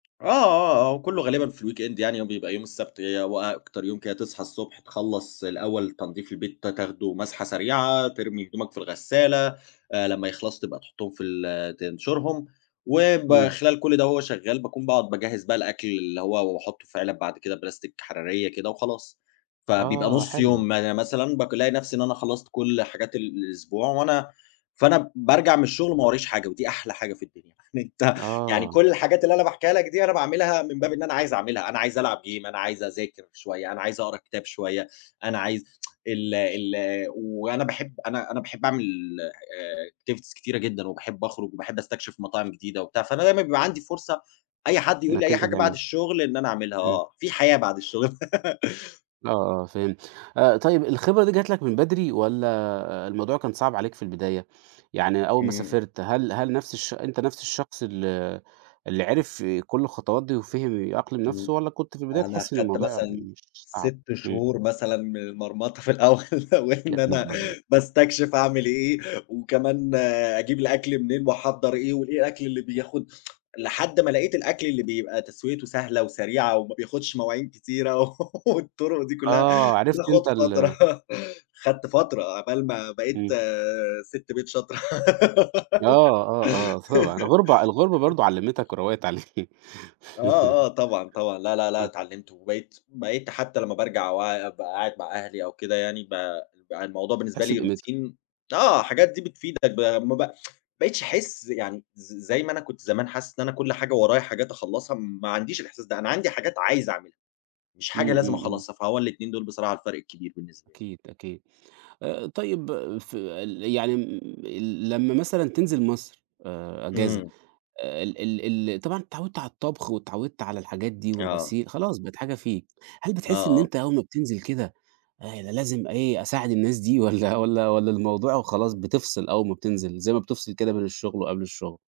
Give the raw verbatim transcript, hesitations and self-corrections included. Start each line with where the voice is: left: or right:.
left: آه ،آه، آه. أهو كله غالبًا في ال weekend يعني. هو بيبقى يوم السبت هو أكتر يوم كده تصحى الصبح، تخلّص الأول تنضيف البيت ت تاخده مَسْحة سريعة، ترمي هدومك في الغسالة. آآ لمّا يخلصوا تبقى تحطّهم في ال تنشرهم.
right: إمم.
left: وبخلال كل ده وهو شغّال، باكون باقعد باجهّز بقى الأكل اللي هو واحطّه في عِلَب بعد كده بلاستيك حرارية كده وخلاص. فبيبقى
right: آه،
left: نُص
right: حلو.
left: يوم ي مثلًا بقالاقي نفسي إن أنا خلّصت كل حاجات ال الأسبوع، وأنا فأنا بارجع من الشغل وما ورايش حاجة. ودي أحلى حاجة في الدنيا. يعني أنت يعني
right: آه.
left: كل الحاجات اللي أنا باحكيها لك دي، أنا باعملها من باب إن أنا عايز اعملها. أنا عايز العب gym، أنا عايز اذاكر شوية، أنا عايز اقرا كتاب شوية، أنا عايز ال ال وأنا باحب أنا أنا باحب اعمل آآ activities كتيرة جدًا، وباحب اخرج، وباحب أستكشف مطاعم جديدة وبتاع. فأنا دايمًا بيبقى عندي فرصة أي حد يقول لي
right: إنك
left: أي
right: أنت
left: حاجة بعد
right: تعملها.
left: الشغل إن أنا اعملها
right: إمم.
left: آه. في حياة بعد الشغل.
right: آه، آه، فهمت. آآ طيب الخبرة دي جت لك من بدري، والّا الموضوع كان صعب عليك في البداية؟ يعني أول ما
left: إمم.
right: سافرت هل هل نفس الش أنت نفس الشخص ال اللي
left: [unintelligible]
right: عرف كل الخطوات دي، وفِهم يأقلم
left: إمم.
right: نفسه، والّا كنت في البداية
left: أنا
right: تحس إن
left: خدت
right: الموضوع
left: مثلًا
right: مش مش صعب؟
left: سِت
right: إمم.
left: شهور مثلًا من المرمطة في الأول، وإن
right: يا نهار
left: أنا
right: ابيض!
left: باستكشف اعمل إيه. وكمان أجيب الأكل منين واحضّر إيه، وإيه الأكل اللي بياخد لحد ما لقيت الأكل اللي بيبقى تسويته سهلة، وسريعة، وما بياخدش مواعين كتيرة والطُرُق دي كلها.
right: آه، عرفت
left: بتاخد
right: أنت ال
left: فترة خدت فترة عقبال ما بقيت
right: إمم.
left: سِت بيت شاطرة.
right: آه ،آه، آه طبعًا الغُربة الغُربة برضه علّمتك، وروّقت عليك.
left: آه، آه، طبعًا، طبعًا. لا لا لأ
right: آه.
left: اتعلّمت، وبقيت بقيت حتى لمّا بارجع وع وابقى قاعد مع أهلي أو كده يعني، ب بقى الموضوع بالنسبة
right: تحس
left: لي
right: بقيمتها.
left: روتين آه. الحاجات دي بتفيدك إب ما ب ما بقتش احس يعني ز زي ما أنا كنت زمان حاسس إن أنا كل حاجة ورايا حاجات اخلّصها. ما عنديش الإحساس ده. أنا عندي حاجات عايز اعملها. مش حاجة
right: إمم،
left: لازم
right: إمم، إمم.
left: اخلّصها، فهو الاتنين دول بصراحة الفارق الكبير بالنسبة لي.
right: أكيد، أكيد. آآ طيب في ال يعني م ال لمّا مثلًا تنزل مصر آآ أجازة،
left: إمم.
right: ال ال ال طبعًا اتعوّدت على الطبخ، واتعوّدت على الحاجات دي،
left: آه.
right: والغسيل، خلاص بقت حاجة فيك. هل
left: آه،
right: بتحس إن
left: آه.
right: أنت أول ما بتنزل كده أنا لازم إيه، أساعد الناس دي، والّا والّا والّا الموضوع وخلاص
left: [unintelligible]
right: بتفصل أول ما بتنزل، زي ما بتفصل كده بين الشغل، وقبل الشغل؟